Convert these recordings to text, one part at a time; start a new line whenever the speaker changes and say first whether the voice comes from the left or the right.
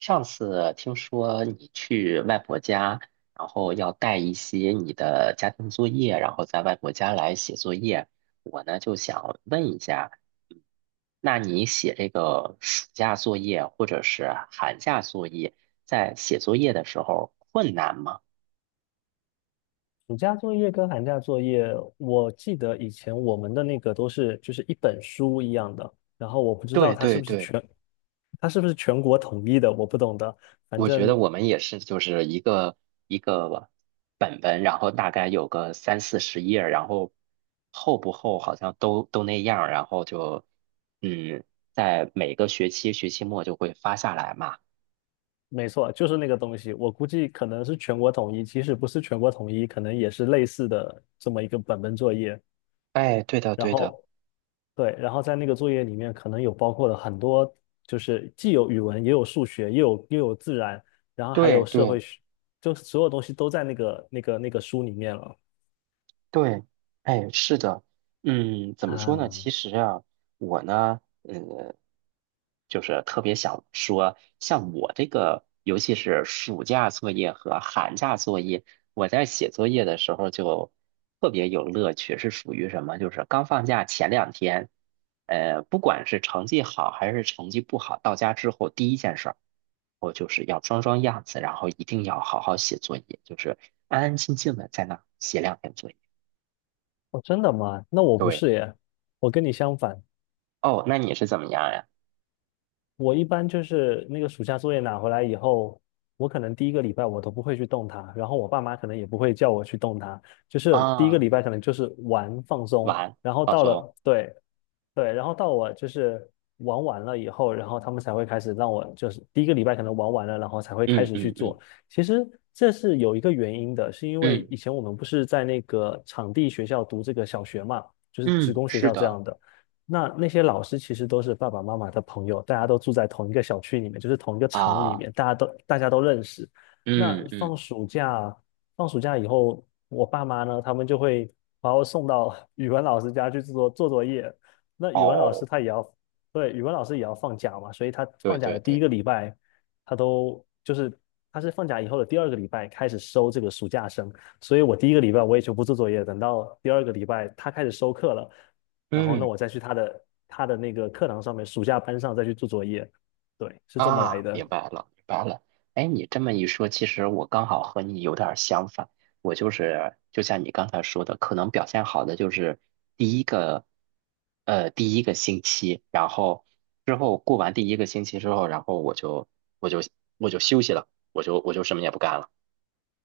right: 上次听说你去外婆家，然后要带一些你的家庭作业，然后在外婆家来写作业。我呢就想问一下，嗯那你写这个暑假作业或者是寒假作业，在写作业的时候困难吗？
left: 暑假作业跟寒假作业，我记得以前我们的那个都是就是一本书一样的，然后我不知道
right: 对
left: 它是
right: 对
left: 不是
right: 对，
left: 全国统一的，我不懂得，反
right: 我觉得
left: 正
right: 我们也是，就是一个一个本本，然后大概有个30-40页儿然后厚不厚好像都那样儿然后嗯，在每个学期末就会发下来嘛。
left: 没错，就是那个东西，我估计可能是全国统一，即使不是全国统一，可能也是类似的这么一个本本作业。
right: 哎，对的，
left: 然
right: 对的，
left: 后对，然后在那个作业里面可能有包括了很多，就是既有语文，也有数学，也有又有自然，然后还
right: 对
left: 有社
right: 对。
left: 会学，就所有东西都在那个书里面了。
right: 对，哎，是的。嗯，怎么说呢？
left: 啊！
right: 其实啊，我呢，就是特别想说，像我这个，尤其是暑假作业和寒假作业，我在写作业的时候就特别有乐趣，是属于什么？就是刚放假前2天，不管是成绩好还是成绩不好，到家之后第一件事儿，我就是要装装样子，然后一定要好好写作业，就是安安静静的在那儿写2天作业。
left: 哦，真的吗？那我不
right: 对。
left: 是耶，我跟你相反，
right: 哦，那你是怎么样呀？
left: 我一般就是那个暑假作业拿回来以后，我可能第一个礼拜我都不会去动它，然后我爸妈可能也不会叫我去动它，就是第一个
right: 啊，
left: 礼拜可能就是玩放松，
right: 玩，
left: 然后
right: 放
left: 到
right: 松。
left: 了，对，对，然后到我就是玩完了以后，然后他们才会开始让我就是第一个礼拜可能玩完了，然后才会开
right: 嗯
left: 始去
right: 嗯嗯。
left: 做。其实这是有一个原因的，是因为
right: 嗯，
left: 以前我们不是在那个场地学校读这个小学嘛，就是职
right: 嗯，
left: 工学
right: 是
left: 校这
right: 的。
left: 样的。那些老师其实都是爸爸妈妈的朋友，大家都住在同一个小区里面，就是同一个厂里
right: 啊，
left: 面，大家都认识。那
right: 嗯嗯。
left: 放暑假，放暑假以后，我爸妈呢，他们就会把我送到语文老师家去做做作业。那语文老师
right: 哦，
left: 他也要，对，语文老师也要放假嘛，所以他
right: 对
left: 放假
right: 对
left: 的第一
right: 对，
left: 个礼拜，他都就是他是放假以后的第二个礼拜开始收这个暑假生，所以我第一个礼拜我也就不做作业，等到第二个礼拜他开始收课了，然后那
right: 嗯。
left: 我再去他的那个课堂上面暑假班上再去做作业，对，是这么来
right: 啊，明
left: 的。
right: 白了明白了。哎，你这么一说，其实我刚好和你有点儿相反，我就是就像你刚才说的，可能表现好的就是第一个，第一个星期，然后之后过完第一个星期之后，然后我就我就休息了，我就我就什么也不干了。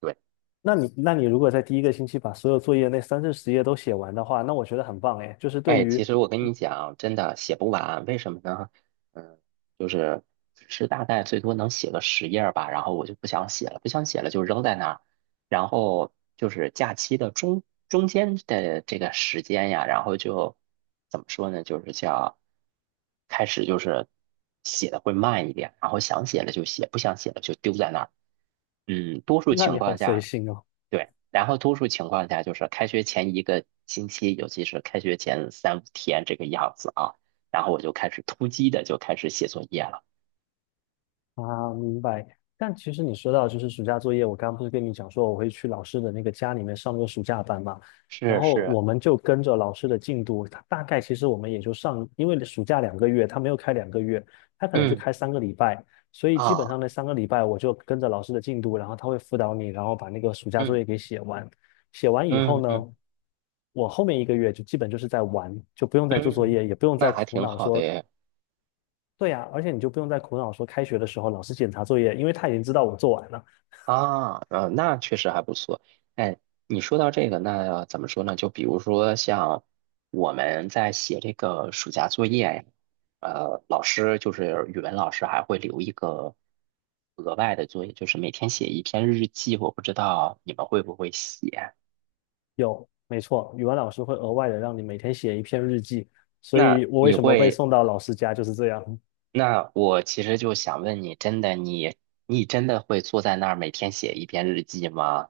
right: 对。
left: 那你如果在第一个星期把所有作业那三四十页都写完的话，那我觉得很棒哎，就是对
right: 哎，其
left: 于，
right: 实我跟你讲，真的写不完，为什么呢？嗯，就是只是大概最多能写个十页儿吧，然后我就不想写了，不想写了就扔在那儿。然后就是假期的中间的这个时间呀，然后就怎么说呢？就是叫开始就是写的会慢一点，然后想写了就写，不想写了就丢在那儿。嗯，多数
left: 那
right: 情
left: 你好
right: 况
left: 随
right: 下。
left: 性哦。
right: 对，然后多数情况下就是开学前一个星期，尤其是开学前3-5天这个样子啊，然后我就开始突击的就开始写作业了。
left: 啊，明白。但其实你说到就是暑假作业，我刚刚不是跟你讲说我会去老师的那个家里面上那个暑假班嘛，然
right: 是
left: 后
right: 是。
left: 我们就跟着老师的进度，他大概其实我们也就上，因为暑假两个月，他没有开两个月，他可能就
right: 嗯。
left: 开三个礼拜，所以基本
right: 啊，
left: 上那三个礼拜我就跟着老师的进度，然后他会辅导你，然后把那个暑假作
right: 嗯
left: 业给写完。写完以后
right: 嗯嗯。
left: 呢，我后面一个月就基本就是在玩，就不用再做作
right: 嗯，
left: 业，也不用
right: 那
left: 再
right: 还
left: 苦
right: 挺
left: 恼
right: 好的
left: 说
right: 耶。
left: 对呀，而且你就不用再苦恼说开学的时候老师检查作业，因为他已经知道我做完了。
right: 啊，那确实还不错。哎，你说到这个，那怎么说呢？就比如说像我们在写这个暑假作业呀，老师就是语文老师还会留一个额外的作业，就是每天写一篇日记。我不知道你们会不会写？
left: 有，没错，语文老师会额外的让你每天写一篇日记，所以
right: 那
left: 我为
right: 你
left: 什么被
right: 会？
left: 送到老师家就是这样。
right: 那我其实就想问你，真的你真的会坐在那儿每天写一篇日记吗？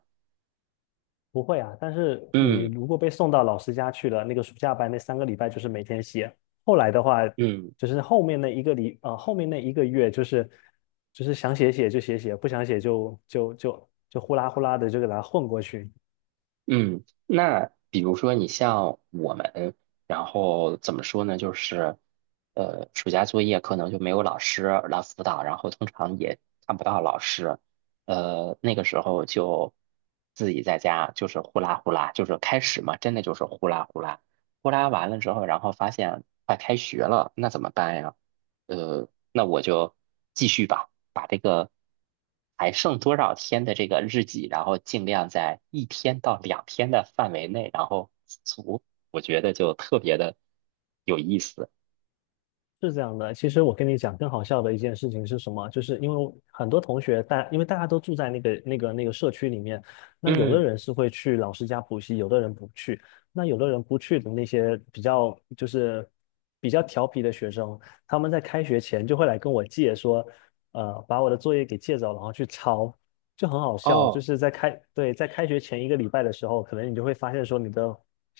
left: 不会啊，但是你
right: 嗯
left: 如果被送到老师家去了，那个暑假班那三个礼拜就是每天写，后来的话
right: 嗯。
left: 就是后面那一个礼，后面那一个月就是就是想写写就写写，不想写就呼啦呼啦的就给它混过去。
right: 嗯，那比如说你像我们，然后怎么说呢？就是，暑假作业可能就没有老师来辅导，然后通常也看不到老师，那个时候就自己在家就是呼啦呼啦，就是开始嘛，真的就是呼啦呼啦，呼啦完了之后，然后发现快开学了，那怎么办呀？那我就继续吧，把这个还剩多少天的这个日记，然后尽量在1天到2天的范围内，然后足，我觉得就特别的有意思。
left: 是这样的，其实我跟你讲，更好笑的一件事情是什么？就是因为很多同学大，因为大家都住在那个社区里面，那有的
right: 嗯。
left: 人是会去老师家补习，有的人不去，那有的人不去的那些比较就是比较调皮的学生，他们在开学前就会来跟我借说，把我的作业给借走，然后去抄，就很好笑。就
right: 哦，
left: 是在开，对，在开学前一个礼拜的时候，可能你就会发现说，你的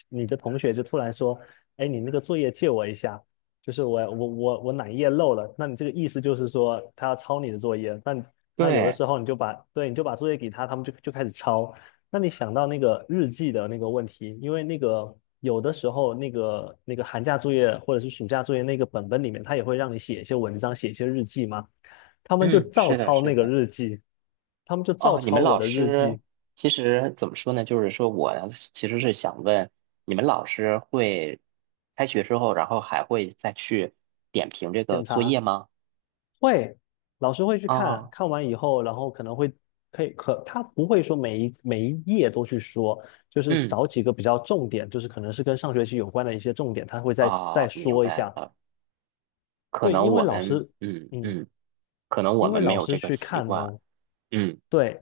left: 你的同学就突然说，哎，你那个作业借我一下。就是我哪一页漏了，那你这个意思就是说他要抄你的作业，那有的
right: 对。
left: 时候你就把，对，你就把作业给他，他们就开始抄。那你想到那个日记的那个问题，因为那个有的时候那个寒假作业或者是暑假作业那个本本里面，他也会让你写一些文章，写一些日记嘛，他们就
right: 嗯，
left: 照
right: 是的，
left: 抄
right: 是
left: 那个
right: 的。
left: 日记，他们就照
right: 哦，你
left: 抄
right: 们
left: 我
right: 老
left: 的日
right: 师
left: 记。
right: 其实怎么说呢？就是说我其实是想问，你们老师会开学之后，然后还会再去点评这个
left: 检
right: 作
left: 查。
right: 业吗？
left: 会，老师会去
right: 啊、
left: 看完以后，然后可能会可以可他不会说每一页都去说，就是
right: 嗯。
left: 找几个比较重点，就是可能是跟上学期有关的一些重点，他会
right: 啊，
left: 再
right: 明
left: 说一
right: 白
left: 下。
right: 了。可
left: 对，
right: 能
left: 因为
right: 我
left: 老
right: 们，
left: 师，
right: 嗯
left: 嗯，
right: 嗯，可能我
left: 因为
right: 们没
left: 老
right: 有
left: 师
right: 这个
left: 去
right: 习
left: 看
right: 惯。
left: 哦，
right: 嗯
left: 对，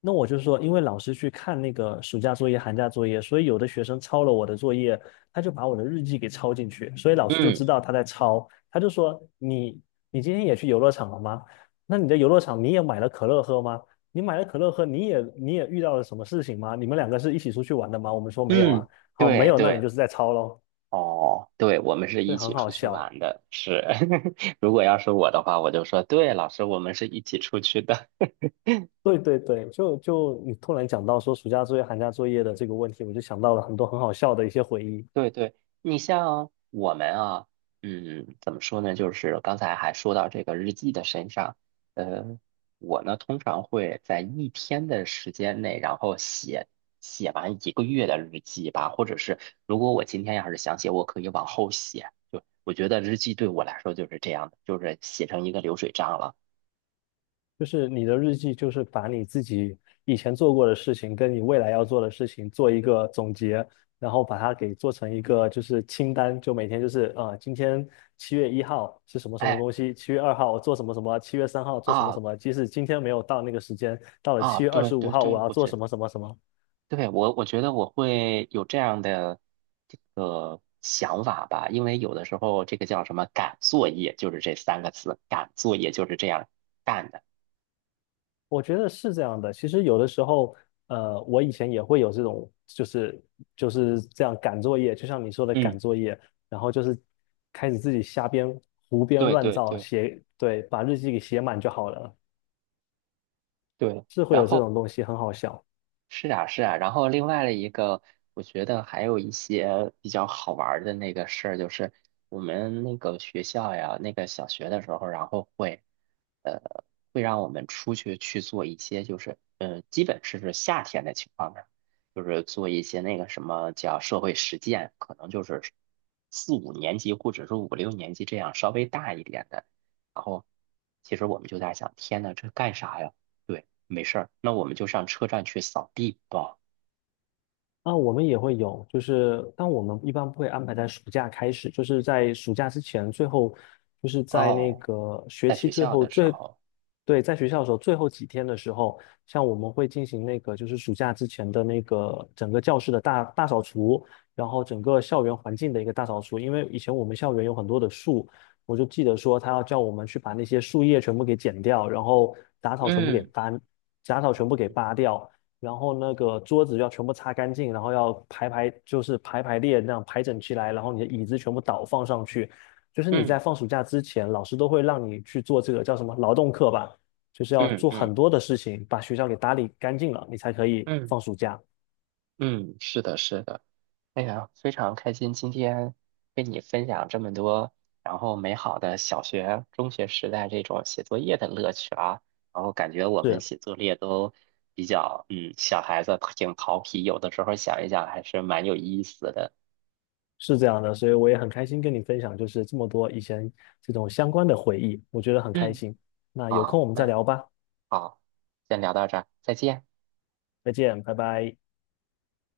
left: 那我就说，因为老师去看那个暑假作业、寒假作业，所以有的学生抄了我的作业，他就把我的日记给抄进去，所以老师就知
right: 嗯
left: 道他在抄，他就说你你今天也去游乐场了吗？那你的游乐场你也买了可乐喝吗？你买了可乐喝，你也遇到了什么事情吗？你们两个是一起出去玩的吗？我们说没有啊，
right: 嗯。
left: 好，没
right: 对
left: 有，那你
right: 对。
left: 就是在抄喽，
right: 哦，对，我们是
left: 以
right: 一
left: 很
right: 起
left: 好
right: 出去
left: 笑。
right: 玩的，是。如果要是我的话，我就说，对，老师，我们是一起出去的。
left: 对对对，就你突然讲到说暑假作业、寒假作业的这个问题，我就想到了很多很好笑的一些回忆。
right: 对对。你像我们啊，嗯，怎么说呢？就是刚才还说到这个日记的身上，呃，我呢通常会在一天的时间内，然后写完1个月的日记吧，或者是如果我今天要是想写，我可以往后写。就我觉得日记对我来说就是这样的，就是写成一个流水账了。
left: 就是你的日记，就是把你自己以前做过的事情，跟你未来要做的事情做一个总结，然后把它给做成一个就是清单，就每天就是今天7月1号是什么什么
right: 哎。
left: 东西，7月2号我做什么什么，7月3号做什么
right: 啊。
left: 什么。即使今天没有到那个时间，到了
right: 啊，
left: 七月二
right: 对
left: 十五
right: 对
left: 号我
right: 对，
left: 要
right: 我
left: 做
right: 觉得。
left: 什么什么什么，
right: 对，我觉得我会有这样的这个想法吧，因为有的时候这个叫什么赶作业，就是这三个字，赶作业就是这样干的。
left: 我觉得是这样的。其实有的时候，我以前也会有这种，就是就是这样赶作业，就像你说的
right: 嗯，
left: 赶作业，然后就是开始自己瞎编、胡编
right: 对
left: 乱
right: 对
left: 造
right: 对
left: 写，对，把日记给写满就好了，
right: 对。
left: 是会
right: 然
left: 有这
right: 后
left: 种东西，很好笑。
right: 是啊，是啊，然后另外的一个，我觉得还有一些比较好玩儿的那个事儿，就是我们那个学校呀，那个小学的时候，然后会，呃，会让我们出去去做一些，就是，基本是夏天的情况下，就是做一些那个什么叫社会实践，可能就是4-5年级或者是5-6年级这样稍微大一点的，然后其实我们就在想，天呐，这干啥呀？对。没事儿，那我们就上车站去扫地吧。
left: 啊，我们也会有，就是，但我们一般不会安排在暑假开始，就是在暑假之前，最后就是在那
right: 哦，
left: 个学
right: 在
left: 期
right: 学
left: 最
right: 校
left: 后
right: 的时
left: 最，
right: 候。
left: 对，在学校的时候最后几天的时候，像我们会进行那个就是暑假之前的那个整个教室的大扫除，然后整个校园环境的一个大扫除，因为以前我们校园有很多的树，我就记得说他要叫我们去把那些树叶全部给剪掉，然后杂草全部给
right: 嗯
left: 搬，杂草全部给扒掉。然后那个桌子要全部擦干净，然后要排排，就是排排列那样排整齐来，然后你的椅子全部倒放上去。就是你
right: 嗯
left: 在
right: 嗯。
left: 放暑假之前，老师都会让你去做这个叫什么劳动课吧，就是要
right: 嗯
left: 做
right: 嗯
left: 很多的事情，把学校给打理干净了，你才可以
right: 嗯。
left: 放暑假。
right: 嗯，是的，是的。哎呀，非常开心今天跟你分享这么多，然后美好的小学、中学时代这种写作业的乐趣啊。然后感觉我们
left: 是
right: 写作业都比较，嗯，小孩子挺调皮，有的时候想一想还是蛮有意思的。
left: 是这样的，所以我也很开心跟你分享，就是这么多以前这种相关的回忆，我觉得很开
right: 嗯，
left: 心。那有
right: 好，
left: 空我们再
right: 那
left: 聊吧，
right: 好，先聊到这儿，再见。
left: 再见，拜拜。